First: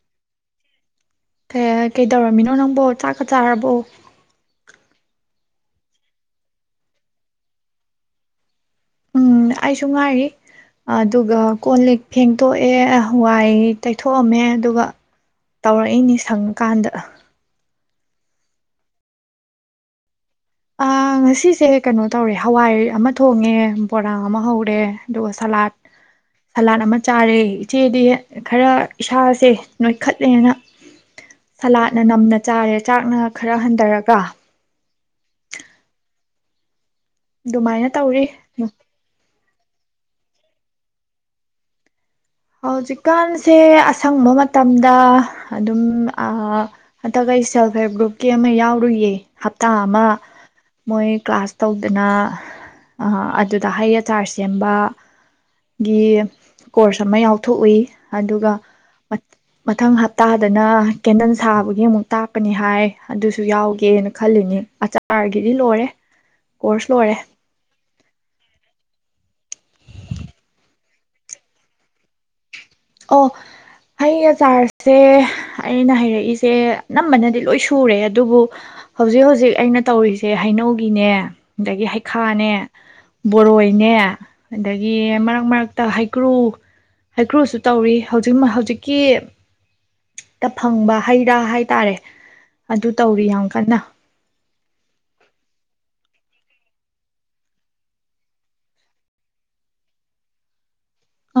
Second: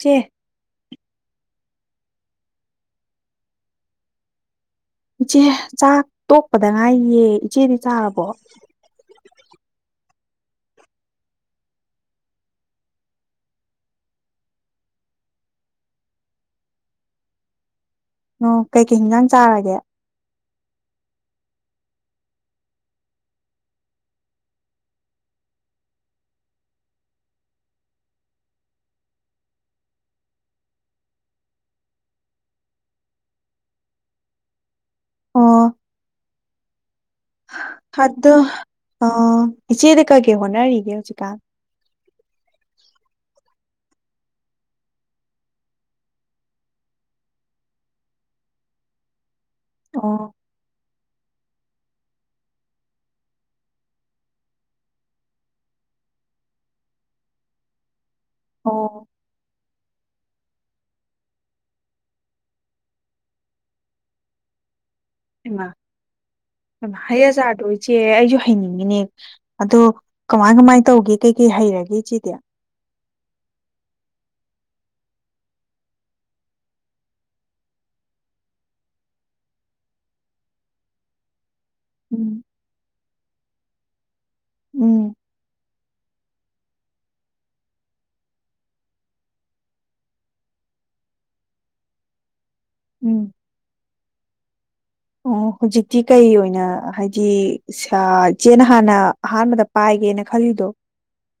ꯆꯦ ꯀꯩꯗꯧꯔꯝꯃꯤꯅꯣ ꯅꯪꯕꯣ ꯆꯥꯛꯀ ꯆꯥꯔꯕꯣ ꯏꯆꯦ ꯆꯥꯛ ꯇꯣꯛꯄꯗ ꯉꯥꯏꯌꯦ ꯏꯆꯦꯗꯤ ꯆꯥꯔꯕꯣ ꯎꯝ ꯑꯩꯁꯨ ꯉꯥꯏꯔꯤ ꯑꯗꯨꯒ ꯀꯣꯜ ꯂꯤꯛ ꯐꯦꯡꯗꯣꯛꯑꯦ ꯋꯥꯏ ꯇꯩꯊꯣꯛꯑꯝꯃꯦ ꯑꯗꯨꯒ ꯇꯧꯔꯛꯏꯅꯤ ꯁꯪꯀꯥꯟꯗ ꯅ ꯀꯩꯀꯩ ꯏꯒꯥꯡ ꯆꯥꯔꯒꯦ ꯉꯁꯤꯁꯦ ꯀꯩꯅꯣ ꯇꯧꯔꯦ ꯍꯋꯥꯏ ꯑꯃ ꯊꯣꯡꯉꯦ ꯕꯣꯔꯥꯡ ꯑꯃ ꯍꯧꯔꯦ ꯑꯗꯨꯒ ꯁꯂꯥꯠ ꯁꯂꯥꯠ ꯑꯃ ꯆꯥꯔꯦ ꯏꯆꯦꯗꯤ ꯈꯔ ꯏꯁꯥꯁꯦ ꯅꯣꯏꯈꯠꯂꯦꯅ ꯁꯂꯥꯠꯅ ꯅꯝꯅ ꯆꯥꯔꯦ ꯆꯥꯛꯅ ꯈꯔ ꯍꯟꯊꯔꯒ ꯑꯣ ꯑꯗꯨꯃꯥꯏꯅ ꯇꯧꯔꯤ ꯈꯗ ꯑ ꯏꯆꯦꯗ ꯀꯩꯀꯦ ꯍꯣꯠꯅꯔꯤꯒꯦ ꯍꯧꯖꯤꯛꯀꯥꯟ ꯍꯧꯖꯤꯛꯀꯥꯟꯁꯦ ꯑꯁꯪꯕ ꯃꯇꯝꯗ ꯑꯗꯨꯝ ꯍꯟꯇꯛ ꯑꯩ ꯁꯦꯜꯞ ꯍꯦꯜꯞ ꯒ꯭ꯔꯨꯞꯀꯤ ꯑꯃ ꯌꯥꯎꯔꯨꯏꯌꯦ ꯍꯞꯇꯥ ꯑꯃ ꯑꯣ ꯃꯣꯏ ꯀ꯭ꯂꯥꯁ ꯇꯧꯗꯨꯅ ꯑꯗꯨꯗ ꯍꯩ ꯑꯆꯥꯥꯔ ꯁꯦꯝꯕ ꯒꯤ ꯀꯣꯔꯁ ꯊꯃꯩ ꯌꯥꯥꯎꯊꯣꯛꯎꯏ ꯑꯗꯨꯒ ꯑꯣ ꯃꯊꯪ ꯍꯞꯇꯥꯗꯅ ꯀꯦꯟꯗꯜ ꯁꯥꯕꯒꯤ ꯑꯃꯨꯛ ꯇꯥꯛꯄꯅꯤ ꯍꯥꯏ ꯑꯗꯨꯁꯨ ꯌꯥꯎꯒꯦꯅ ꯈꯜꯂꯤꯅꯤ ꯑꯆꯥꯔꯒꯤꯗꯤ ꯏꯃ ꯂꯣꯏꯔꯦ ꯀꯣꯔꯁ ꯏꯃ ꯂꯣꯏꯔꯦ ꯍꯌꯦꯖꯥꯗꯣ ꯏꯆꯦ ꯑꯩꯁꯨ ꯍꯩꯅꯤꯡꯉꯤꯅꯦ ꯑꯗꯣ ꯀꯃꯥꯏ ꯀꯃꯥꯏ ꯇꯧꯒꯦ ꯀꯩ ꯀꯩ ꯍꯩꯔꯒꯦ ꯏꯆꯤꯗꯤ ꯑꯣ ꯍꯌꯦꯡꯆꯥꯥꯔꯖꯁꯦ ꯑꯩꯅ ꯍꯩꯔꯛꯏꯁꯦ ꯑꯅꯝꯕꯅꯗꯤ ꯂꯣꯏ ꯁꯨꯔꯦ ꯑꯗꯨꯕꯨ ꯍꯧꯖꯤꯛ ꯍꯧꯖꯤꯛ ꯑꯩꯅ ꯇꯧꯔꯤꯁꯦ ꯍꯩꯅꯧꯒꯤꯅꯦ ꯑꯗꯒꯤ ꯎꯝ ꯍꯩꯈꯥꯅꯦ ꯕꯣꯔꯣꯅꯦ ꯑꯗꯒꯤ ꯎꯝ ꯃꯔꯛ ꯃꯔꯛꯇ ꯍꯩꯀ꯭ꯔꯨ ꯍꯥꯏ ꯀ꯭ꯔꯣꯁ ꯇꯧꯔꯤ ꯍꯧꯖꯤꯛ ꯍꯧꯖꯤꯛꯀꯤ ꯇ ꯐꯪꯕ ꯍꯩ ꯔꯥ ꯍꯥꯏꯇꯥꯔꯦ ꯑꯗꯨ ꯇꯧꯔꯤ ꯎꯝ ꯌꯥꯝ ꯀꯟꯅ ꯑꯣ ꯍꯧꯖꯤꯛꯇꯤ ꯀꯩ ꯑꯣꯏꯅ ꯍꯥꯏꯗꯤ ꯏꯆꯦꯅ ꯍꯥꯟꯅ ꯑꯍꯥꯟꯕꯗ ꯄꯥꯏꯒꯦꯅ ꯈꯜꯂꯤꯗꯣ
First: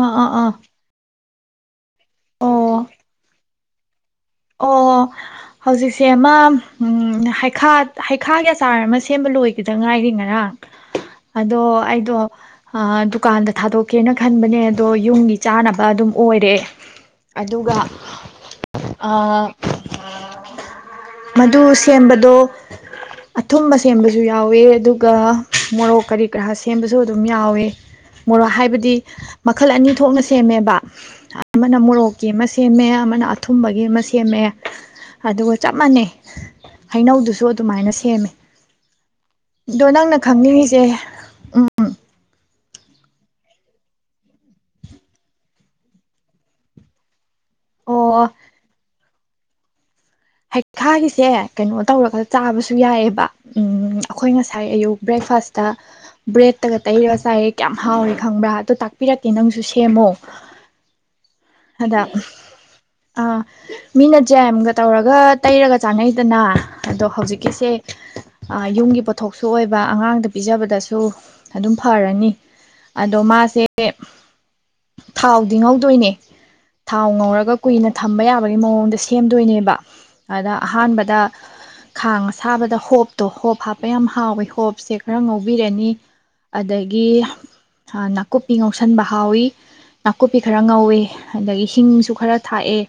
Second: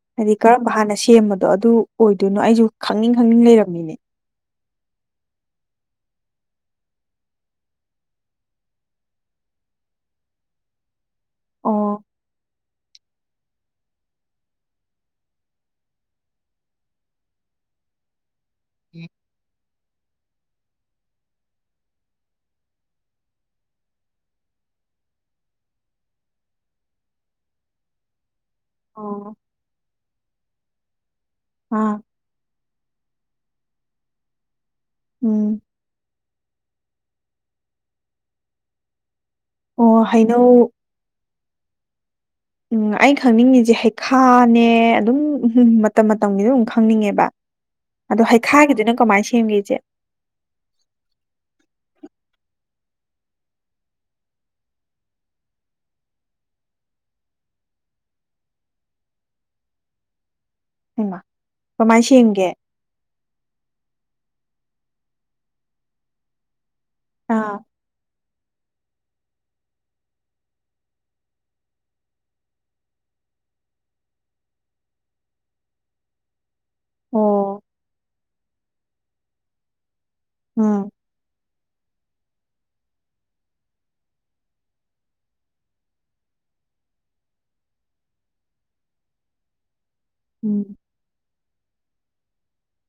ꯑꯥ ꯑꯥ ꯍꯥꯏꯗꯤ ꯑꯥ ꯀꯔꯝꯕ ꯍꯥꯟꯅ ꯁꯦꯝꯕꯅꯣ ꯑꯗꯣ ꯑꯗꯨ ꯑꯣꯏꯗꯣꯏꯅꯣ ꯑꯣ ꯑꯩꯁꯨ ꯈꯪꯅꯤꯡ ꯈꯪꯅꯤꯡ ꯂꯩꯔꯝꯃꯤꯅꯦ ꯑꯣ ꯍꯧꯖꯤꯛꯁꯦ ꯑꯃ ꯍꯩꯈꯥ ꯍꯩꯈꯥꯒꯤ ꯑꯆꯥꯔ ꯑꯃ ꯁꯦꯝꯕ ꯂꯣꯏꯒꯗ ꯉꯥꯏꯔꯤ ꯉꯔꯥꯡ ꯑꯗꯣ ꯑꯣ ꯑꯗꯣ ꯑ ꯗꯨꯀꯥꯟꯗ ꯊꯥꯗꯣꯛꯀꯦꯅ ꯈꯟꯕꯅꯦ ꯑꯗꯣ ꯌꯨꯝꯒꯤ ꯆꯥꯅꯕ ꯑꯗꯨꯝ ꯑꯣꯏꯔꯦ ꯑꯗꯨꯒ ꯑ ꯃꯗꯨ ꯁꯦꯝꯕꯗꯣ ꯑꯊꯨꯝꯕ ꯁꯦꯝꯕꯁꯨ ꯌꯥꯎꯋꯦ ꯑꯗꯨꯒ ꯃꯣꯔꯣꯛ ꯀꯔꯤ ꯀꯔꯥ ꯁꯦꯝꯕꯁꯨ ꯑꯗꯨꯝ ꯌꯥꯎꯋꯦ ꯃꯣꯔꯣ ꯍꯥꯏꯕꯗꯤ ꯑꯣ ꯃꯈꯜ ꯑꯅꯤ ꯊꯣꯛꯅ ꯁꯦꯝꯦꯃꯦꯕ ꯑꯃꯅ ꯑꯥ ꯃꯣꯔꯣꯛꯀꯤ ꯑꯃ ꯁꯦꯝꯃꯦ ꯑꯃꯅ ꯊꯨꯝꯃꯒꯦ ꯒꯤ ꯑꯃ ꯁꯦꯝꯃꯛꯑꯦ ꯑꯗꯨꯒ ꯎꯝ ꯆꯞ ꯃꯥꯟꯅꯩ ꯍꯩꯅꯧꯗꯨꯁꯨ ꯑꯗꯨꯃꯥꯏꯅ ꯁꯦꯝꯃꯦ ꯑꯗꯣ ꯑꯣ ꯅꯪꯅ ꯍꯩꯅꯧ ꯈꯪꯅꯤꯡꯉꯤꯁꯦ ꯎꯝ ꯎꯝ ꯑꯩ ꯈꯪꯅꯤꯡꯉꯤꯁꯦ ꯍꯩꯈꯥꯅꯦ ꯑꯗꯨꯝ ꯎꯝ ꯃꯇꯝ ꯃꯇꯝꯒꯤ ꯑꯗꯨ ꯑꯗꯨꯝ ꯈꯪꯅꯤꯡꯉꯦꯕ ꯑꯗꯣ ꯑꯣ ꯍꯩꯈꯥꯒꯤꯗꯨꯅ ꯀꯃꯥꯏ ꯊꯝꯒꯦꯁꯦ ꯍꯩꯈꯥꯒꯤꯁꯦ ꯀꯩꯅꯣ ꯇꯧꯔꯒ ꯆꯥꯕꯁꯨ ꯌꯥꯏꯑꯕ ꯎꯝ ꯑꯩꯈꯣꯏ ꯉꯁꯥꯏ ꯑꯌꯨꯛ ꯕ꯭ꯔꯦꯛꯐꯥꯁꯇ ꯕ꯭ꯔꯦꯠꯇꯒ ꯇꯩꯔꯒ ꯆꯥꯏꯌꯦ ꯀꯌꯥꯝ ꯍꯥꯎꯏꯦ ꯈꯪꯕ꯭ꯔꯥ ꯑꯗꯨꯗꯣ ꯇꯥꯛꯄꯤꯔꯛꯀꯦ ꯅꯪꯁꯨ ꯁꯦꯝꯃꯣ ꯏꯃ ꯑꯗ ꯑ ꯃꯤꯅ ꯖꯦꯝꯒ ꯇꯧꯔꯒ ꯇꯩꯔꯒ ꯆꯥꯡꯅꯩꯗꯅ ꯑꯗꯣ ꯑꯥ ꯍꯧꯖꯤꯛꯀꯤꯁꯦ ꯌꯨꯝꯒꯤ ꯄꯣꯠ ꯄꯣꯊꯣꯛꯁꯨ ꯑꯣꯏꯕ ꯑꯉꯥꯡꯗ ꯄꯤꯖꯕꯗꯁꯨ ꯑꯗꯨꯝ ꯐꯔꯅꯤ ꯑꯗꯣ ꯃꯥꯁꯦ ꯊꯥꯎꯗꯤ ꯉꯧꯗꯣꯏꯅꯦ ꯊꯥꯎ ꯉꯧꯔꯒ ꯑꯣ ꯀꯨꯏꯅ ꯊꯝꯕ ꯌꯥꯕꯒꯤ ꯃꯑꯣꯡꯗ ꯁꯦ ꯁꯦꯝꯗꯣꯏꯅꯦꯕ ꯑꯗ ꯎꯝ ꯑꯍꯥꯟꯕꯗ ꯈꯥꯡ ꯑꯁꯥꯕꯗ ꯍꯣꯞꯇꯣ ꯍꯣꯞ ꯍꯥꯞꯄ ꯌꯥꯝ ꯍꯥꯎꯋꯦ ꯍꯣꯞꯁꯦ ꯈꯔ ꯉꯧꯕꯤꯔꯅꯤ ꯑꯗꯒꯤ ꯅꯥꯀꯨꯞꯄꯤ ꯉꯧꯁꯟꯕ ꯍꯥꯎꯋꯤ ꯅꯥꯀꯨꯞꯄꯤ ꯈꯔ ꯎꯝ ꯉꯧꯋꯤ ꯑꯗꯒꯤ ꯍꯤꯡꯁꯨ ꯈꯔ ꯊꯥꯛꯑꯦ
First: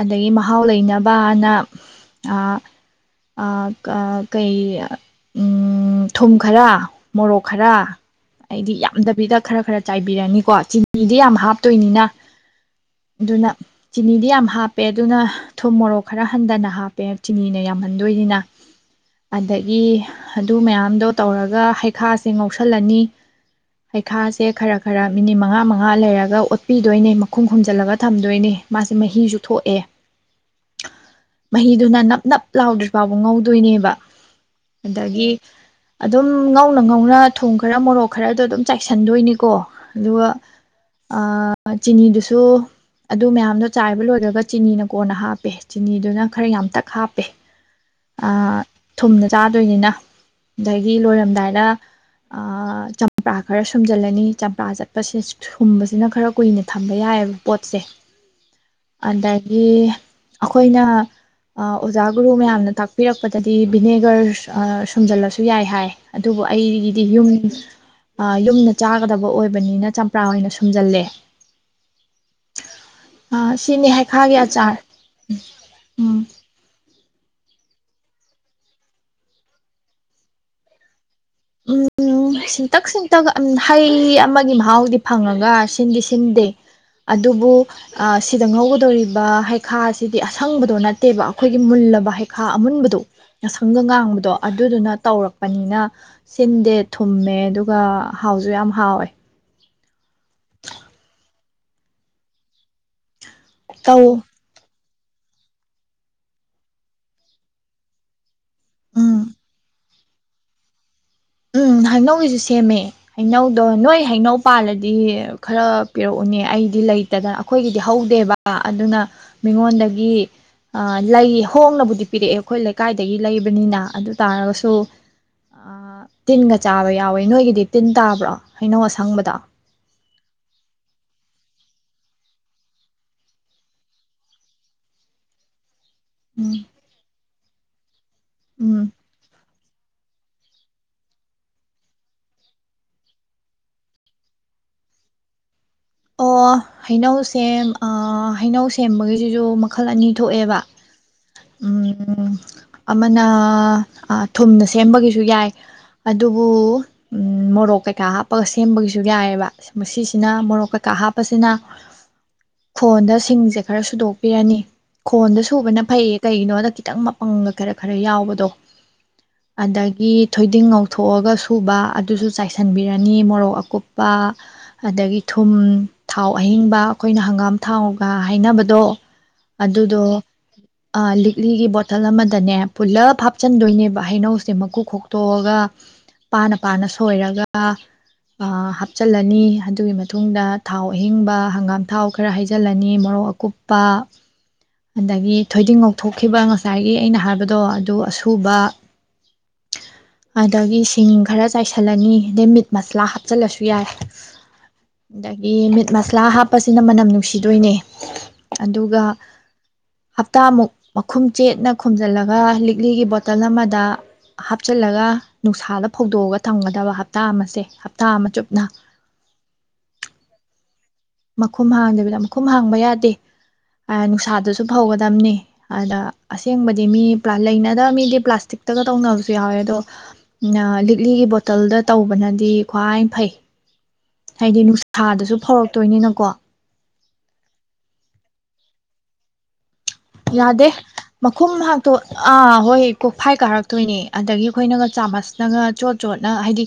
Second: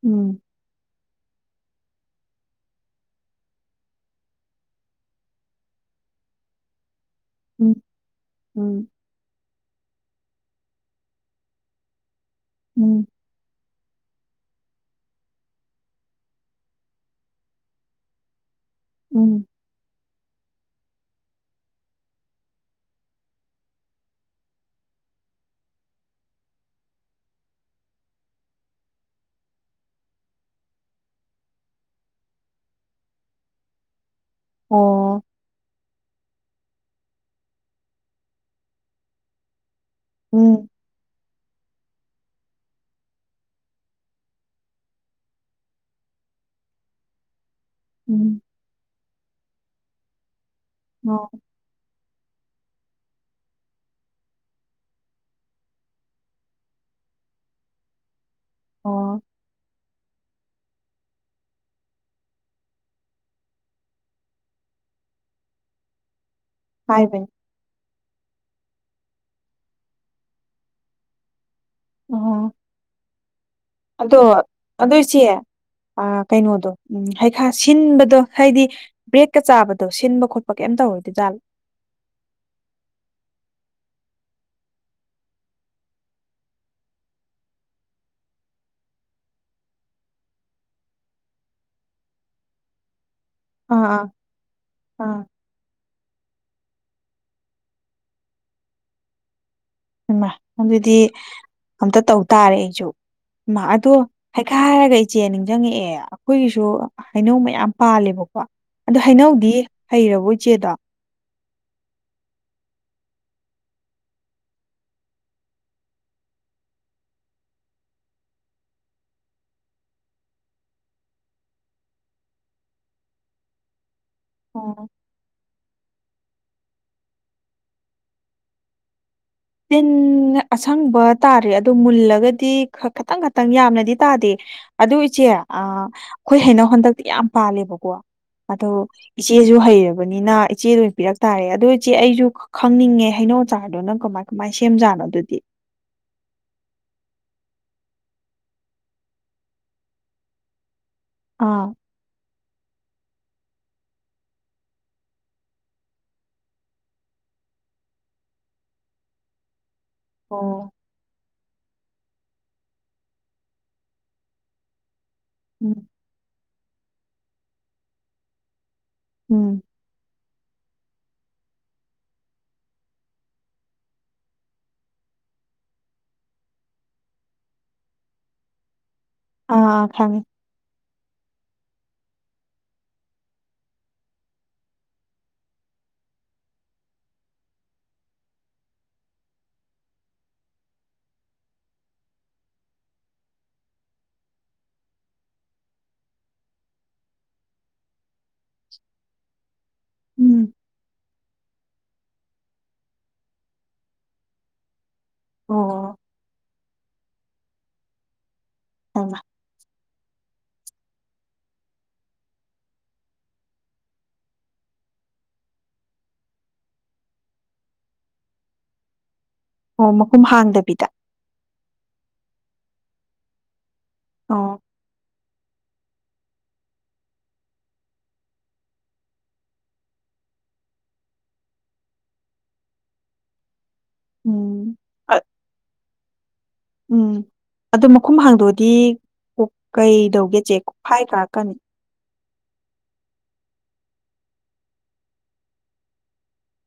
ꯑꯗꯒꯤ ꯎꯝ ꯃꯍꯥꯎ ꯂꯩꯅꯕꯅ ꯑꯥ ꯑꯥ ꯀꯩ ꯊꯨꯝ ꯈꯔ ꯃꯣꯔꯣꯛ ꯈꯔ ꯎꯝ ꯑꯩꯗꯤ ꯎꯝ ꯌꯥꯝꯗꯕꯤꯗ ꯈꯔ ꯈꯔ ꯆꯥꯏꯕꯤꯔꯅꯤꯀꯣ ꯆꯤꯅꯤꯗꯤ ꯌꯥꯝ ꯍꯥꯞꯇꯣꯏꯅꯤꯅ ꯎꯝ ꯑꯗꯨꯅ ꯆꯤꯅꯤꯗꯤ ꯌꯥꯝ ꯍꯥꯞꯄꯦ ꯑꯗꯨꯅ ꯊꯨꯝ ꯃꯣꯔꯣꯛ ꯈꯔ ꯍꯟꯊꯅ ꯍꯥꯞꯄꯦ ꯆꯤꯅꯤꯅ ꯌꯥꯝꯍꯟꯗꯣꯏꯅꯤꯅ ꯎꯝ ꯑꯗꯒꯤ ꯑꯗꯨ ꯃꯌꯥꯝꯗꯣ ꯇꯧꯔꯒ ꯍꯩꯈꯥꯁꯦ ꯉꯧꯁꯜꯂꯅꯤ ꯍꯩꯈꯥꯁꯦ ꯈꯔ ꯈꯔ ꯃꯤꯅꯤꯠ ꯃꯉꯥ ꯃꯉꯥ ꯂꯩꯔꯒ ꯑꯣꯠꯄꯤꯗꯣꯏꯅꯦ ꯃ ꯈꯨꯝ ꯈꯨꯝꯖꯤꯜꯂꯒ ꯊꯝꯗꯣꯏꯅꯦ ꯃꯥꯁꯦ ꯃꯍꯤꯁꯨ ꯊꯣꯛꯑꯦ ꯃꯍꯤꯗꯨꯅ ꯅꯞ ꯅꯞ ꯂꯥꯎꯗ꯭ꯔꯤ ꯐꯥꯎꯕ ꯉꯧꯗꯣꯏꯅꯦꯕ ꯑꯣ ꯑꯗꯒꯤ ꯑꯗꯨꯝ ꯉꯧꯅ ꯉꯧꯅ ꯊꯨꯝ ꯈꯔ ꯃꯣꯔꯣꯛ ꯈꯔꯗꯣ ꯑꯗꯨꯝ ꯆꯥꯏꯁꯟꯗꯣꯏꯅꯤꯀꯣ ꯑꯗꯨꯒ ꯎꯝ ꯑꯥ ꯆꯤꯅꯤ ꯗꯨꯁꯨ ꯑꯗꯨꯣ ꯑꯗꯨ ꯃꯌꯥꯝꯗꯣ ꯆꯥꯏꯕ ꯂꯣꯏꯔꯒ ꯆꯤꯅꯤꯅ ꯀꯣꯟꯅ ꯍꯥꯞꯄꯦ ꯆꯤꯅꯤꯗꯨꯅ ꯈꯔ ꯌꯥꯝ ꯇꯛ ꯍꯥꯞꯄꯦ ꯎꯝ ꯊꯨꯝꯅ ꯆꯥꯗꯣꯏꯅꯤꯅ ꯑꯗꯒꯤ ꯑꯣ ꯂꯣꯏꯔꯝꯗꯥꯏꯗ ꯆꯝꯄ꯭ꯔꯥ ꯈꯔ ꯁꯨꯝꯖꯤꯜꯂꯅꯤ ꯆꯝꯄ꯭ꯔꯥ ꯆꯠꯄꯁꯦ ꯁꯨꯝꯕꯁꯤꯅ ꯈꯔ ꯀꯨꯏꯅ ꯊꯝꯕ ꯌꯥꯏꯑꯕ ꯄꯣꯠꯁꯦ ꯑꯣ ꯑꯗꯒꯤ ꯑꯩꯈꯣꯏꯅ ꯑꯣꯖꯥ ꯒꯨꯔꯨ ꯃꯌꯥꯝꯅ ꯇꯥꯛꯄꯤꯔꯛꯄꯗꯗꯤ ꯚꯅꯦꯒꯔ ꯁꯨꯝꯖꯤꯜꯂꯁꯨ ꯌꯥꯏ ꯍꯥꯏ ꯑꯗꯨꯕꯨ ꯑꯩꯒꯤꯗꯤ ꯍꯥꯏꯕꯅꯤ ꯌꯨꯝ ꯑꯥ ꯌꯨꯝꯗ ꯆꯥꯒꯗꯕ ꯑꯣꯏꯕꯅꯤꯅ ꯆꯝꯄ꯭ꯔꯥ ꯑꯣꯏꯅ ꯁꯨꯝꯖꯜꯂꯦ ꯑꯣ ꯑꯗꯣ ꯍꯩꯈꯥꯒꯤ ꯑꯆꯥꯔ ꯑꯗꯣ ꯏꯆꯦ ꯎꯝ ꯀꯩꯅꯣꯗꯣ ꯎꯝ ꯍꯩ ꯈꯥ ꯁꯤꯟꯕꯗꯣ ꯍꯥꯏꯗꯤ ꯕ꯭ꯔꯦꯛꯀ ꯆꯥꯕꯗꯣ ꯁꯤꯟꯕ ꯈꯣꯠꯄ ꯀꯩꯝꯇ ꯇꯩꯔꯣꯏ ꯎꯝ ꯁꯤꯟꯇꯛ ꯁꯤꯟꯇꯛ ꯎꯝꯝ ꯍ ꯍꯩ ꯑꯃꯒꯤ ꯃꯍꯥꯎꯗꯤ ꯐꯪꯉꯒ ꯁꯤꯟꯗꯤ ꯁꯤꯟꯗꯦ ꯑꯗꯨꯕꯨ ꯁꯤꯗ ꯉꯧꯒꯗꯧꯔꯤꯕ ꯍꯩꯈꯥꯁꯤꯗꯤ ꯑꯁꯪꯕꯗꯣ ꯅꯠꯇꯦꯕ ꯑꯩꯈꯣꯏꯒꯤ ꯃꯨꯜꯂꯕ ꯍꯩꯈꯥ ꯑꯃꯨꯟꯕꯗꯣ ꯉꯥꯁꯪꯒ ꯑꯥ ꯑꯥ ꯉꯥꯡꯕꯗꯣ ꯑꯗꯨꯗꯨꯅ ꯑꯥ ꯇꯧꯔꯛꯄꯅꯤꯅ ꯁꯤꯟꯗꯦ ꯊꯨꯝꯃꯦ ꯑꯗꯨꯒ ꯍꯥꯎꯁꯨ ꯌꯥꯝ ꯍꯥꯎꯋꯦ ꯎꯃ ꯑꯗꯨꯗꯤ ꯑꯝꯇ ꯇꯧ ꯇꯥꯔꯦ ꯑꯩꯁꯨ ꯃꯥ ꯑꯗꯨ ꯇꯧ ꯍꯀꯥꯏ ꯍꯔꯒ ꯏꯆꯦ ꯅꯤꯡꯁꯤꯡꯉꯛꯑꯦ ꯑꯩꯈꯣꯏꯒꯤꯁꯨ ꯍꯩꯅꯧ ꯃꯌꯥꯝ ꯄꯥꯜꯂꯦꯕꯀꯣ ꯑꯣ ꯎꯝ ꯍꯩꯅꯧꯗꯤ ꯍꯩꯔꯕꯣ ꯏꯆꯦꯗꯣ ꯎꯝ ꯍꯩꯅꯧꯒꯤꯁꯨ ꯁꯦꯝꯃꯦ ꯍꯩꯅꯧꯗꯣ ꯅꯣꯏ ꯍꯩꯅꯧ ꯄꯥꯜꯂꯗꯤ ꯈꯔ ꯄꯤꯔꯛꯎꯅꯦ ꯑꯩꯗꯤ ꯂꯩꯇꯗꯅ ꯑꯩꯈꯣꯏꯒꯤꯗꯤ ꯍꯧꯗꯦꯕ ꯑꯗꯨꯅ ꯃꯤꯉꯣꯟꯗꯒꯤ ꯂꯩ ꯍꯣꯡꯅꯕꯨꯗꯤ ꯄꯤꯔꯛꯑꯦ ꯑꯩꯈꯣꯏ ꯂꯩꯀꯥꯏꯗꯒꯤ ꯂꯩꯕꯅꯤꯅ ꯑꯗꯨ ꯇꯥꯔꯒꯁꯨ ꯑꯣ ꯇꯤꯟꯒ ꯆꯥꯕ ꯌꯥꯎꯋꯦ ꯅꯣꯏꯒꯤꯗꯤ ꯇꯤꯟ ꯇꯥꯕ꯭ꯔꯣ ꯍꯩꯅꯧ ꯑꯁꯪꯕꯗ ꯇꯤꯟ ꯑꯁꯪꯕ ꯇꯥꯔꯦ ꯑꯗꯨ ꯃꯨꯜꯂꯒꯗꯤ ꯈꯇꯪ ꯈꯇꯪ ꯌꯥꯝꯅꯗꯤ ꯇꯥꯗꯦ ꯑꯗꯨ ꯏꯆꯦ ꯑꯩꯈꯣꯏ ꯎꯝ ꯍꯩꯅꯧ ꯍꯟꯗꯛꯇꯤ ꯌꯥꯝ ꯄꯥꯜꯂꯦꯕꯀꯣ ꯑꯗꯣ ꯎꯝ ꯏꯆꯦꯁꯨ ꯍꯩꯔꯕꯅꯤꯅ ꯅꯤꯅ ꯏꯆꯦꯗ ꯑꯣꯏꯅ ꯄꯤꯔꯛ ꯇꯥꯔꯦ ꯑꯗꯨ ꯏꯆꯦ ꯑꯩꯁꯨ ꯈꯪꯅꯤꯡꯉꯦ ꯍꯩꯅꯧ ꯆꯆꯥꯔꯗꯣ ꯅꯪ ꯀꯃꯥꯏꯅ ꯀꯃꯥꯏ ꯁꯦꯝꯖꯥꯠꯅꯣ ꯑꯗꯨꯗꯤ ꯑꯣ ꯍꯩꯅꯧ ꯁꯦꯝ ꯍꯩꯅꯧ ꯁꯦꯝꯕꯒꯤꯁꯤꯁꯨ ꯃꯈꯜ ꯑꯅꯤ ꯊꯣꯛꯑꯦꯕ ꯑꯥ ꯎꯝ ꯎꯝ ꯑꯃꯅ ꯊꯨꯝꯅ ꯁꯦꯝꯕꯒꯤꯁꯨ ꯌꯥꯏ ꯑꯗꯨꯕꯨ ꯃꯣꯔꯣꯛ ꯀꯩꯀꯥ ꯍꯥꯞꯄꯒ ꯁꯦꯝꯕꯒꯤꯁꯨ ꯌꯥꯏꯑꯕ ꯃꯁꯤꯁꯤꯅ ꯑꯣ ꯃꯣꯔꯣꯛꯀ ꯍꯥꯞꯄꯁꯤꯅ ꯈꯣꯟꯗ ꯁꯤꯡꯁꯦ ꯈꯔ ꯁꯨꯗꯣꯛꯄꯤꯔꯅꯤ ꯈꯣꯟꯗ ꯁꯨꯕꯅ ꯎꯝ ꯐꯩꯌꯦ ꯀꯩꯒꯤꯅꯣꯗ ꯈꯤꯇꯪ ꯃꯄꯪꯒ ꯈꯔ ꯈꯔ ꯌꯥꯎꯕꯗꯣ ꯎꯝ ꯑꯗꯥꯒꯤ ꯊꯣꯏꯗꯤꯡ ꯉꯧꯊꯣꯛꯑꯒ ꯁꯨꯕ ꯑꯗꯨꯁꯨ ꯆꯥꯏꯁꯤꯟꯕꯤꯔꯅꯤ ꯃꯣꯔꯣꯛ ꯑꯀꯨꯞꯄ ꯑꯗꯥꯒꯤ ꯊꯨꯝ ꯊꯥꯎ ꯑꯍꯤꯡꯕ ꯑꯩꯈꯣꯏꯅ ꯍꯪꯒꯥꯝ ꯊꯥꯎꯒ ꯍꯥꯏꯅꯕꯗꯣ ꯑꯥ ꯑꯗꯨꯗꯣ ꯈꯪꯉꯦ ꯂꯤꯛꯂꯤꯒꯤ ꯕꯣꯇꯜ ꯑꯃꯗꯅꯦ ꯄꯨꯜꯂꯞ ꯍꯥꯞꯆꯤꯟꯗꯣꯏꯅꯦꯕ ꯍꯩꯅꯧꯁꯦ ꯃꯀꯨ ꯈꯣꯛꯇꯣꯛꯑꯒ ꯄꯥꯅ ꯄꯥꯅ ꯁꯣꯏꯔꯒ ꯍꯥꯞꯆꯤꯜꯂꯅꯤ ꯑꯗꯨꯒꯤ ꯃꯇꯨꯡꯗ ꯊꯥꯎ ꯑꯍꯤꯡꯕ ꯍꯪꯒꯥꯝ ꯊꯥꯎ ꯈꯔ ꯍꯩꯖꯤꯜꯂꯅꯤ ꯃꯣꯔꯣꯛ ꯑꯀꯨꯞꯄ ꯑꯗꯒꯤ ꯊꯣꯏꯗꯤꯡ ꯉꯧꯊꯣꯛꯈꯤꯕ ꯉꯁꯥꯏꯒꯤ ꯑꯩꯅ ꯍꯥꯏꯕꯗꯣ ꯑꯗꯨ ꯄꯨꯕ ꯎꯝ ꯑꯗꯒꯤ ꯁꯤꯡ ꯈꯔ ꯆꯥꯏꯁꯤꯜꯂꯅꯤ ꯑꯗꯩ ꯃꯤꯠ ꯃꯁꯂꯥ ꯍꯥꯞꯆꯜꯂꯁꯨ ꯌꯥꯏ ꯃꯤꯠ ꯑꯣ ꯃꯁꯥꯂꯥ ꯍꯥꯞꯄꯁꯤꯅ ꯃꯅꯝ ꯅꯨꯡꯁꯤ ꯅꯨꯡꯁꯤꯗꯣꯏꯅꯦ ꯑꯗꯨꯒ ꯈꯪꯉꯦ ꯍꯞꯇꯥꯃꯨꯛ ꯃꯈꯨꯝ ꯆꯦꯠꯅ ꯈꯨꯝꯖꯤꯜꯂꯒ ꯂꯤꯛꯂꯤꯒꯤ ꯕꯣꯇꯜ ꯑꯃꯗ ꯍꯥꯞꯆꯤꯜꯂꯒ ꯅꯨꯡꯁꯥꯗ ꯐꯧꯗꯣꯛꯑꯒ ꯊꯝꯒꯗꯕ ꯍꯞꯇꯥ ꯑꯃꯁꯦ ꯍꯞꯇꯥ ꯑꯃ ꯆꯨꯞꯅ ꯑꯣ ꯃꯈꯨꯝ ꯍꯥꯡꯗꯕꯤꯗ ꯃꯈꯨꯝ ꯍꯥꯡꯗꯕꯤꯗ ꯃꯈꯨꯝ ꯍꯥꯡꯕ ꯌꯥꯗꯦ ꯑꯣ ꯅꯨꯡꯁꯥꯗꯨꯁꯨ ꯐꯧꯒꯗꯝꯕꯅꯤ ꯑꯗꯥ ꯑꯁꯦꯡꯕꯗꯤ ꯃꯤ ꯂꯩꯅꯗꯕ ꯃꯤꯗꯤ ꯄ꯭ꯂꯥꯁꯇꯤꯛꯇꯒ ꯇꯧꯅꯕꯁꯨ ꯌꯥꯎꯋꯦ ꯑꯗꯣ ꯂꯤꯛꯂꯤꯒꯤ ꯕꯣꯇꯜꯗ ꯇꯧꯕꯅꯗꯤ ꯈ꯭ꯋꯥꯏ ꯐꯩ ꯍꯥꯏꯗꯤ ꯎꯝ ꯑ- ꯅꯨꯡꯁꯥꯗꯨꯁꯨ ꯐꯧꯔꯛꯇꯣꯏꯅꯤꯅꯀꯣ ꯎꯝ ꯑꯗꯨꯣ ꯃꯈꯨꯝ ꯍꯥꯡꯗꯣꯛꯑꯗꯤ ꯀ ꯀꯩꯗꯧꯒꯦ ꯆꯦ ꯌꯥꯗꯦ ꯐꯥꯏ ꯀꯥꯔꯛꯀꯅꯤ ꯃꯈꯨꯝ ꯍꯥꯛꯇꯣ ꯑꯥ ꯍꯣꯏ ꯀꯣꯛꯐꯥꯏ ꯀꯥꯔꯛꯇꯣꯏꯅꯦ ꯑꯗꯒꯤ ꯑꯩꯈꯣꯏꯅꯒ ꯆꯥꯃꯁꯅꯒ ꯆꯣꯠ ꯆꯣꯠꯅ ꯍꯥꯏꯗꯤ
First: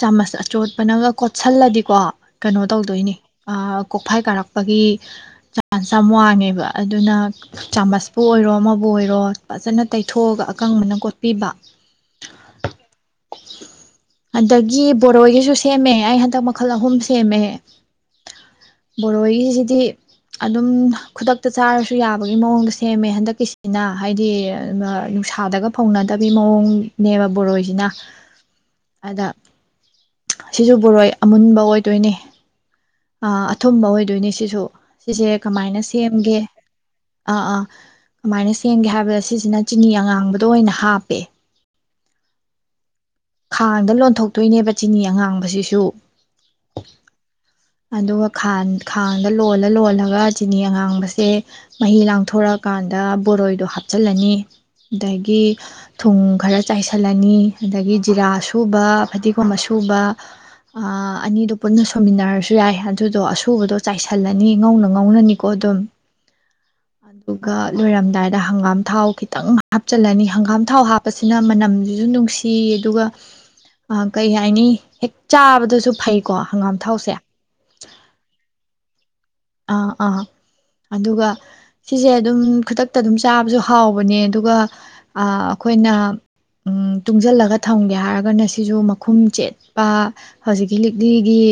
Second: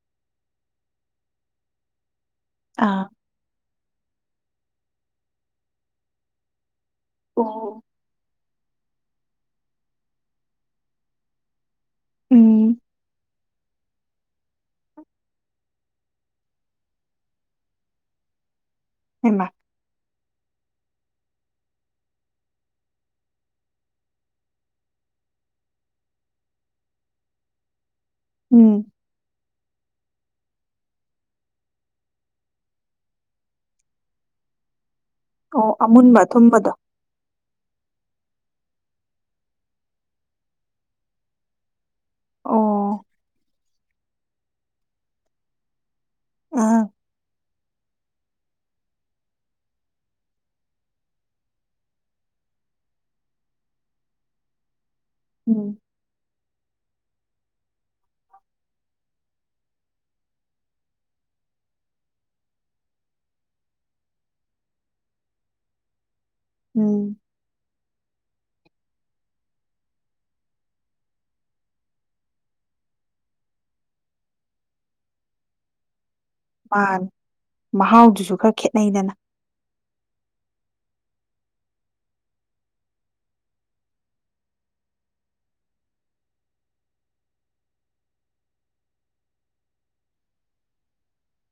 ꯆꯥꯃꯁ ꯑꯆꯣꯠꯄꯅꯒ ꯀꯣꯠꯁꯤꯜꯂꯗꯤꯀꯣ ꯀꯩꯅꯣ ꯑꯥ ꯇꯧꯗꯣꯏꯅꯤ ꯑ ꯀꯣꯛꯐꯥꯏ ꯀꯥꯔꯛꯄꯒꯤ ꯆꯥꯟꯁ ꯌꯥꯝ ꯋꯥꯡꯉꯦꯕ ꯑꯗꯨꯅ ꯑꯣ ꯆꯥꯃꯁꯄꯨ ꯑꯣꯏꯔꯣ ꯑꯃꯕꯨ ꯑꯣꯏꯔꯣ ꯐꯖꯅ ꯇꯩꯊꯣꯛꯑꯒ ꯑꯀꯪꯕꯅ ꯀꯣꯠꯄꯤꯕ ꯎꯝ ꯑꯗꯒꯤ ꯕꯣꯔꯣꯏꯒꯤꯁꯨ ꯁꯦꯝꯃꯦ ꯑꯩ ꯍꯟꯗꯛ ꯃꯈꯜ ꯑꯍꯨꯝ ꯁꯦꯝꯃꯦ ꯍꯩꯃꯥ ꯕꯣꯔꯣꯒꯤꯁꯤꯗꯤ ꯑꯗꯨꯝ ꯈꯨꯗꯛꯇ ꯆꯥꯔꯁꯨ ꯌꯥꯕ ꯐꯕꯒꯤ ꯃꯑꯣꯡꯗꯣ ꯁꯦꯝꯃꯦ ꯍꯟꯗꯛꯀꯤꯁꯤꯅ ꯍꯥꯏꯗꯤ ꯅꯨꯡꯁꯥꯗꯒ ꯐꯧꯅꯗꯕꯤ ꯃꯑꯣꯡꯅꯦꯕ ꯕꯣꯔꯣꯏꯁꯤꯅ ꯎꯝ ꯑꯗ ꯁꯤꯁꯨ ꯕꯣꯔꯣꯏ ꯑꯃꯨꯟꯕ ꯑꯣꯏꯗꯣꯏꯅꯦ ꯑ ꯑꯊꯨꯝꯕ ꯑꯣꯏꯗꯣꯏꯅꯦ ꯁꯤꯁꯨ ꯁꯤꯁꯦ ꯑꯣ ꯀꯃꯥꯏꯅ ꯑꯃꯨꯟꯕ ꯁꯦꯝꯒꯦ ꯑꯊꯨꯝꯕꯗꯣ ꯑꯥ ꯑꯥ ꯀꯃꯥꯏꯅ ꯁꯦꯝꯒꯦ ꯍꯥꯏꯕꯗ ꯁꯤꯁꯤꯅ ꯆꯤꯅꯤ ꯑꯉꯥꯡꯕꯗꯣ ꯑꯣꯏꯅ ꯍꯥꯞꯄꯦ ꯑꯣ ꯈꯥꯡꯗ ꯂꯣꯟꯊꯣꯛꯇꯣꯏꯅꯦꯕ ꯆꯤꯅꯤ ꯑꯉꯥꯡꯕꯁꯤꯁꯨ ꯑ ꯑꯗꯨꯒ ꯈꯥꯡꯗ ꯂꯣꯜꯂ ꯂꯣꯜꯂꯒ ꯆꯤꯅꯤ ꯑꯉꯥꯡꯕꯁꯦ ꯃꯍꯤ ꯂꯥꯡꯊꯣꯔꯛꯑꯀꯥꯟꯗ ꯕꯣꯔꯣꯏꯗꯣ ꯍꯥꯞꯆꯤꯜꯂꯅꯤ ꯑꯗꯒꯤ ꯎꯝ ꯊꯨꯝ ꯈꯔ ꯆꯥꯏꯁꯤꯜꯂꯅꯤ ꯑꯗꯒꯤ ꯖꯤꯔꯥ ꯁꯨꯕ ꯐꯗꯤꯒꯣꯝꯕ ꯁꯨꯕ ꯑꯅꯤꯗꯨ ꯄꯨꯟꯅ ꯁꯣꯃꯤꯟꯅꯔꯁꯨ ꯌꯥꯏ ꯑꯗꯨꯗꯣ ꯑꯁꯨꯕꯗꯣ ꯆꯥꯏꯁꯜꯂꯅꯤ ꯉꯧꯅ ꯉꯧꯅꯅꯤꯀꯣ ꯑꯗꯨꯝ ꯎꯝ ꯑꯗꯨꯒ ꯂꯣꯏꯔꯝꯗꯥꯏꯗ ꯗ ꯍꯪꯒꯥꯝ ꯊꯥꯎ ꯈꯤꯇꯪ ꯍꯥꯞꯆꯤꯜꯂꯅꯤ ꯍꯪꯒꯥꯝ ꯊꯥꯎ ꯍꯥꯞꯄꯁꯤꯅ ꯃꯅꯝꯁꯤꯁꯨ ꯅꯨꯡꯁꯤ ꯑꯗꯨꯒ ꯀꯩ ꯍꯥꯏꯅꯤ ꯍꯦꯛ ꯆꯥꯕꯗꯁꯨ ꯐꯩ ꯀꯣ ꯍꯪꯒꯥꯝ ꯃꯥꯅꯦ ꯊꯥꯎꯁꯦ ꯃꯍꯥꯎꯗꯨꯁꯨ ꯈꯔ ꯈꯦꯠꯅꯩꯗꯅ ꯑꯥ ꯑꯥ ꯑꯗꯨꯒ ꯁꯤꯁꯦ ꯑꯗꯨꯝ ꯈꯨꯗꯛꯇ ꯑꯗꯨꯝ ꯆꯥꯕꯁꯨ ꯍꯥꯎꯕꯅꯦ ꯑꯗꯨꯒ ꯑꯩꯈꯣꯏꯅ ꯇꯨꯡꯁꯤꯜꯂꯒ ꯊꯝꯒꯦ ꯍꯥꯏꯔꯒꯅ ꯁꯤꯁꯨ ꯃꯈꯨꯝ ꯆꯦꯠꯄ ꯍꯧꯖꯤꯛꯀꯤ ꯂꯤꯛꯂꯤꯒꯤ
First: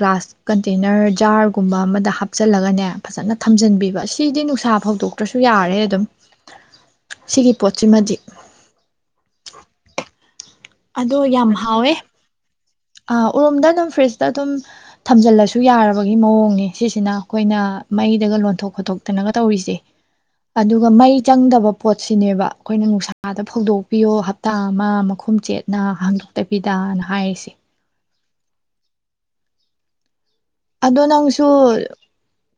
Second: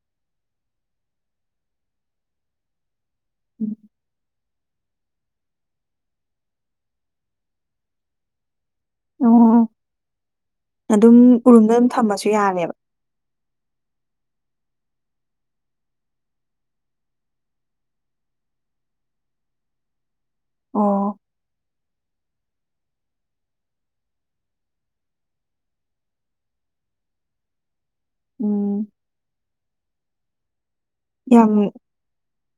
ꯒ꯭ꯂꯥꯁ ꯀꯟꯇꯦꯅꯔ ꯖꯥꯔ ꯒꯨꯝꯕ ꯑꯃꯗ ꯍꯥꯞꯆꯜꯂꯒꯅꯦ ꯐꯖꯅ ꯊꯝꯖꯤꯟꯕꯤꯕ ꯁꯤꯗꯤ ꯅꯨꯡꯁꯥ ꯐꯧꯗꯣꯛꯇ꯭ꯔꯁꯨ ꯌꯥꯔꯦ ꯑꯗꯨꯝ ꯁꯤꯒꯤ ꯄꯣꯠꯁꯤꯃꯗꯤ ꯎꯝ ꯑꯗꯣ ꯌꯥꯝ ꯍꯥꯎꯋꯦ ꯌꯥꯔꯦꯕ ꯑ ꯎꯔꯣꯝꯗ ꯑꯗꯨꯝ ꯐ꯭ꯔꯤꯁ ꯑꯗꯨꯝ ꯊꯝꯖꯤꯜꯂꯁꯨ ꯌꯥꯔꯕꯒꯤ ꯃꯑꯣꯡꯅꯦ ꯁꯤꯁꯤꯅ ꯑꯩꯈꯣꯏꯅ ꯃꯩꯗꯒ ꯂꯣꯟꯊꯣꯛ ꯈꯣꯠꯇꯣꯛꯇꯅꯒ ꯇꯧꯔꯤꯁꯦ ꯑꯗꯨꯒ ꯃꯩ ꯑꯣ ꯆꯪꯗꯕ ꯄꯣꯠ ꯁꯤꯅꯦꯕ ꯑꯩꯈꯣꯏꯅ ꯅꯨꯡꯁꯥꯗ ꯐꯧꯗꯣꯛꯄꯤꯌꯣ ꯍꯞꯇꯥ ꯑꯃ ꯃꯈꯨꯝꯆꯦꯠ ꯅ ꯍꯥꯡꯗꯣꯛꯇꯕꯤꯗꯅ ꯍꯥꯏꯔꯤꯁꯦ ꯎꯝ ꯑꯗꯣ ꯅꯪꯁꯨ ꯌꯥꯝ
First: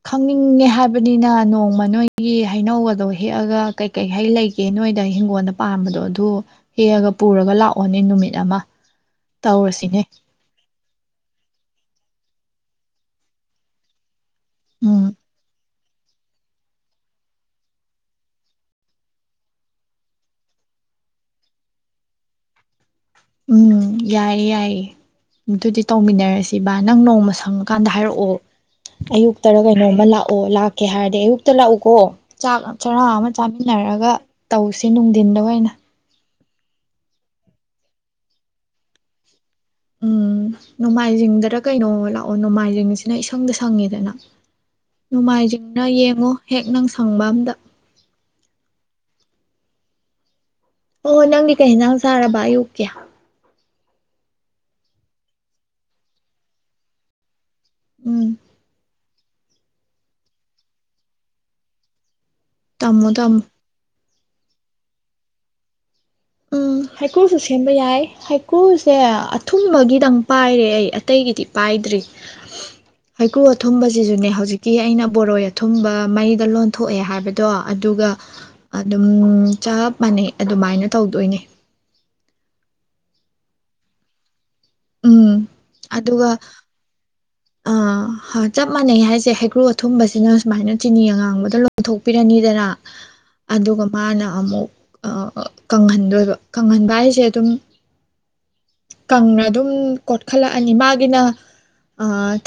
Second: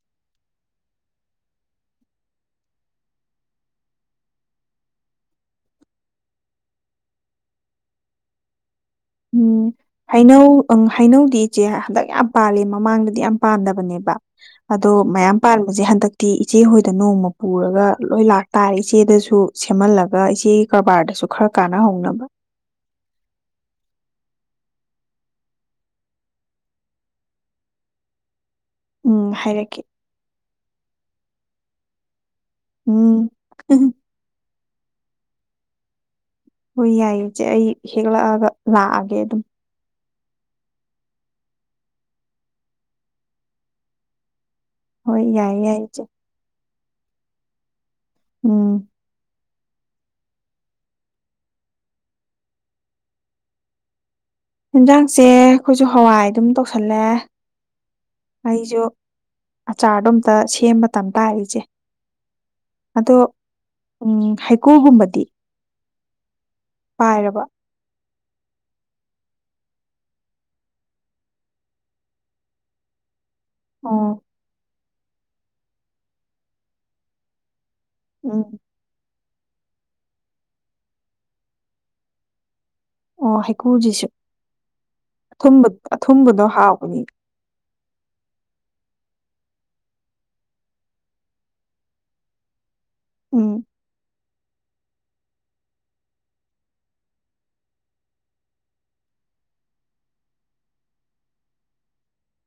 ꯈꯪꯅꯤꯡꯉ ꯍꯥꯏꯕꯅꯤꯅ ꯅꯣꯡꯃ ꯅꯣꯏꯒꯤ ꯍꯩꯅꯧꯗꯣ ꯍꯦꯛꯑꯒ ꯀꯩꯀꯩꯍꯩ ꯂꯩꯒꯦ ꯅꯣꯏꯗ ꯍꯤꯡꯒꯣꯜꯗ ꯄꯥꯝꯕꯗꯣ ꯑꯗꯨ ꯍꯦꯛꯑꯒ ꯄꯨꯔꯒ ꯂꯥꯛꯑꯣꯅꯦ ꯅꯨꯃꯤꯠ ꯑꯃ ꯎꯝ ꯇꯧꯔꯁꯤꯅꯦ ꯍꯩꯅꯧ ꯑꯪ ꯍꯩꯅꯧꯗꯤ ꯏꯆꯦ ꯍꯟꯗꯛ ꯌꯥꯝ ꯄꯥꯜꯂꯤ ꯃꯃꯥꯡꯗꯗꯤ ꯌꯥꯝ ꯄꯥꯗꯕꯅꯦꯕ ꯑꯗꯣ ꯎꯝ ꯃꯌꯥꯝ ꯄꯥꯜꯜꯂꯤ ꯍꯧꯖꯤꯛ ꯍꯟꯗꯛꯇꯤ ꯏꯆꯦ ꯍꯣꯏꯗ ꯅꯣꯡꯃ ꯄꯨꯔꯒ ꯂꯣꯏ ꯂꯥꯛꯇꯥꯔꯦ ꯏꯆꯦꯗꯁꯨ ꯁꯦꯝꯍꯜꯂꯒ ꯏꯆꯦꯒꯤ ꯀꯔꯕꯥꯔꯗꯁꯨ ꯈꯔ ꯀꯥꯟꯅꯍꯧꯅꯕ ꯎꯝ ꯌꯥꯏꯌꯦ ꯌꯥꯏꯌꯦ ꯑꯗꯨꯗꯤ ꯇꯧꯃꯤꯟꯅꯔꯁꯤ ꯅꯪ ꯅꯣꯡꯃ ꯁꯪꯉꯀꯥꯟꯗ ꯍꯥꯏꯔꯛꯑꯣ ꯎꯝ ꯑꯌꯨꯛꯇꯔ ꯍꯥꯏꯔꯛꯀꯦ ꯀꯩꯅꯣꯝꯃ ꯂꯥꯛꯑꯣ ꯂꯥꯛ ꯀꯩ ꯍꯥꯏꯔꯗꯤ ꯑꯌꯨꯛꯇ ꯂꯥꯛꯎꯀꯣ ꯆꯥꯛ ꯆꯔꯥ ꯑꯃ ꯎꯝ ꯆꯥꯃꯤꯟꯅꯔꯒ ꯇꯧꯁꯦ ꯅꯨꯡꯊꯤꯟꯗꯅ ꯍꯣꯏ ꯌꯥꯏꯌꯦ ꯏꯆꯦ ꯑꯩ ꯍꯦꯛꯂꯛꯑꯒ ꯂꯥꯛꯑꯒꯦ ꯑꯗꯨꯝ ꯎꯝ ꯅꯣꯡꯃꯥꯏꯖꯤꯡꯗꯔ ꯀꯩꯅꯣ ꯂꯥꯛꯑꯣ ꯅꯣꯡꯃꯥꯏꯖꯤꯡꯁꯤꯅ ꯏꯁꯪꯗ ꯁꯪꯉꯦꯗꯅ ꯍꯣꯏ ꯌꯥꯏꯌꯦ ꯌꯥꯏꯌꯦ ꯅꯣꯡꯃꯥꯏꯖꯤꯡꯅ ꯏꯆꯦ ꯌꯦꯡꯉꯨ ꯍꯦꯛ ꯅꯪ ꯁꯪꯕꯥꯝꯗ ꯎꯝ ꯑꯣꯍꯣ ꯅꯪꯗꯤ ꯀꯩꯟ ꯅꯥꯡ ꯁꯥꯔꯕ ꯑꯌꯨꯛꯀꯦ ꯌꯦꯟꯖꯥꯡꯁꯦ ꯑꯩꯈꯣꯏꯁꯨ ꯍꯋꯥꯏ ꯑꯗꯨꯝ ꯇꯧꯁꯜꯂꯦ ꯎꯝ ꯑꯩꯁꯨꯣ ꯑꯆꯥꯔꯗꯣ ꯑꯝꯇ ꯁꯦꯝꯕ ꯃꯇꯝ ꯇꯥꯔꯤꯆꯦ ꯇꯃꯨ ꯇꯃꯨ ꯎꯝ ꯍꯩꯀꯣꯒꯨꯝꯕꯗꯤ ꯎꯝ ꯍꯩꯀꯨꯜꯁꯨ ꯁꯦꯝꯕ ꯌꯥꯏ ꯍꯩꯀ꯭ꯔꯨꯁꯦ ꯑꯊꯨꯝꯕꯒꯤꯗꯪ ꯄꯥꯏꯔꯦ ꯑꯩ ꯑꯇꯩꯒꯤꯗꯤ ꯄꯥꯏꯗ꯭ꯔꯤ ꯍꯩꯀ꯭ꯔꯨ ꯑꯣ ꯑꯊꯨꯝꯕꯁꯤꯁꯨꯅꯦ ꯍꯧꯖꯤꯛ ꯀ ꯑꯩꯅ ꯕꯣꯔꯣꯏ ꯑꯊꯨꯝꯕ ꯃꯩꯗ ꯂꯣꯟꯊꯣꯛꯑꯦ ꯍꯥꯏꯕꯗꯣ ꯑꯗꯨꯒ ꯎꯝ ꯑꯗꯨꯝ ꯆꯞ ꯃꯥꯟꯅꯩ ꯑꯗꯨꯃꯥꯏꯅ ꯇꯧꯗꯣꯏꯅꯦ ꯑꯣ ꯍꯥꯏꯦꯛꯀꯨꯖꯤꯁꯨ ꯎꯝ ꯑꯊꯨꯝꯕꯗꯣ ꯍꯥꯎꯕꯅꯤ ꯑꯥ ꯆꯞ ꯃꯥꯟꯅꯩ ꯍꯥꯏꯁꯦ ꯍꯩꯀ꯭ꯔꯨ ꯑꯊꯨꯝꯕꯁꯤꯅ ꯁꯨꯃꯥꯏꯅ ꯆꯤꯅꯤ ꯑꯉꯥꯡꯕꯗ ꯂꯣꯟꯊꯣꯛꯄꯤꯔꯅꯤꯗꯅ ꯎꯝ ꯑꯗꯨꯒ ꯃꯥꯅ ꯑꯃꯨꯛ ꯀꯪꯍꯟꯗꯣꯏꯕ ꯀꯪꯍꯟꯕ ꯍꯥꯏꯁꯦ ꯑꯗꯨꯝ ꯀꯪꯅ ꯑꯗꯨꯝ ꯀꯣꯠꯈꯠꯂꯛꯑꯅꯤ ꯃꯥꯒꯤꯅ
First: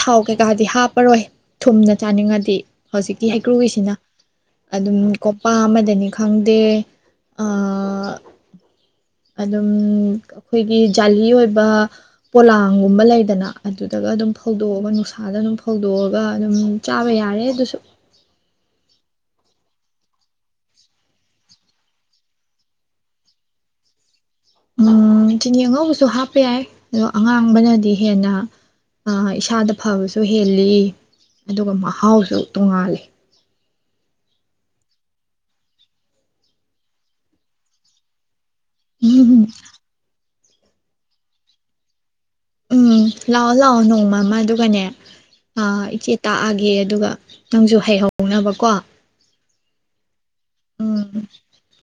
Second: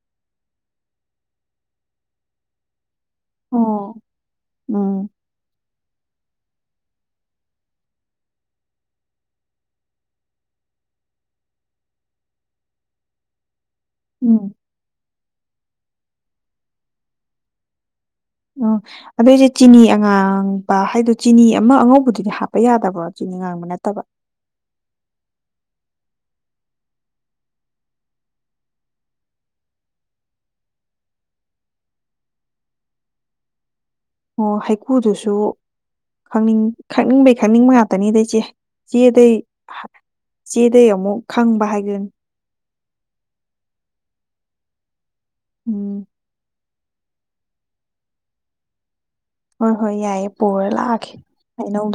ꯊꯥꯎ ꯀꯩꯀꯥꯗꯤ ꯍꯥꯞꯄꯔꯣꯏ ꯊꯨꯝꯅ ꯆꯥꯅꯤꯡꯉꯗꯤ ꯍꯧꯖꯤꯛꯀꯤ ꯍꯩꯀ꯭ꯔꯨꯒꯤꯁꯤꯅ ꯑꯣ ꯑꯗꯨꯝ ꯎꯝ ꯀꯣꯄꯥ ꯑꯃꯗꯅꯤ ꯈꯪꯗꯦ ꯑ ꯑꯗꯨꯝ ꯑꯩꯈꯣꯏꯒꯤ ꯖꯥꯂꯤ ꯑꯣꯏꯕ ꯄꯣꯂꯥꯡꯒꯨꯝꯕ ꯂꯩꯗꯅ ꯑꯗꯨꯗꯒ ꯑꯗꯨꯝ ꯎꯝ ꯐꯧꯗꯣꯛꯑꯒ ꯅꯨꯡꯁꯥꯗ ꯑꯗꯨꯝ ꯍꯧꯗꯣꯛꯑꯒ ꯑꯗꯨꯝ ꯆꯥꯕ ꯌꯥꯔꯦ ꯑꯗꯨꯁꯨ ꯎꯝ ꯑꯗꯨꯏꯁꯦ ꯆꯤꯅꯤ ꯑꯉꯥꯡꯕ ꯍꯥꯏꯗꯣ ꯆꯤꯅꯤ ꯑꯃ ꯑꯉꯧꯕꯗꯨꯗꯤ ꯍꯥꯞꯄ ꯌꯥꯗꯕ꯭ꯔꯣ ꯆꯤꯅꯤ ꯉꯥꯡꯕ ꯅꯠꯇꯕ ꯎꯝ ꯆꯤꯅꯤ ꯑꯉꯧꯕꯁꯨ ꯍꯥꯞꯄ ꯌꯥꯏ ꯑꯗꯣ ꯑꯉꯥꯡꯕꯅꯗꯤ ꯍꯦꯟꯅ ꯑ ꯏꯁꯥꯗ ꯐꯕꯁꯨ ꯍꯦꯜꯂꯤ ꯑꯗꯨꯒ ꯃꯍꯥꯎꯁꯨ ꯇꯣꯡꯉꯥꯜꯂꯦ ꯑꯣ ꯍꯩꯀꯨ ꯗꯨꯁꯨ ꯈꯪꯅꯤꯡꯕꯩ ꯈꯪꯅꯤꯡꯕ ꯉꯥꯛꯇꯅꯤꯗ ꯏꯆꯦ ꯎꯝꯍꯨꯝꯍꯨꯝ ꯆꯦ ꯗꯩ ꯑꯃꯨꯛ ꯈꯪꯕꯍꯥꯏꯗꯨꯅꯤ ꯎꯝ ꯂꯥꯛꯑꯣ ꯂꯥꯛꯑꯣ ꯅꯣꯡꯃ ꯃ ꯑꯗꯨꯒꯅꯦ ꯑ ꯎꯝ ꯏꯆꯦ ꯇꯥꯛ ꯑꯒꯦ ꯗꯨꯒ ꯅꯪꯖꯨ ꯍꯩꯍꯧꯅꯕ ꯀꯣ ꯍꯣꯏ ꯍꯣꯏ ꯌꯥꯏꯌꯦ ꯄꯨꯔ ꯂꯥꯛꯑꯒꯦ ꯍꯩꯅꯧꯗꯨ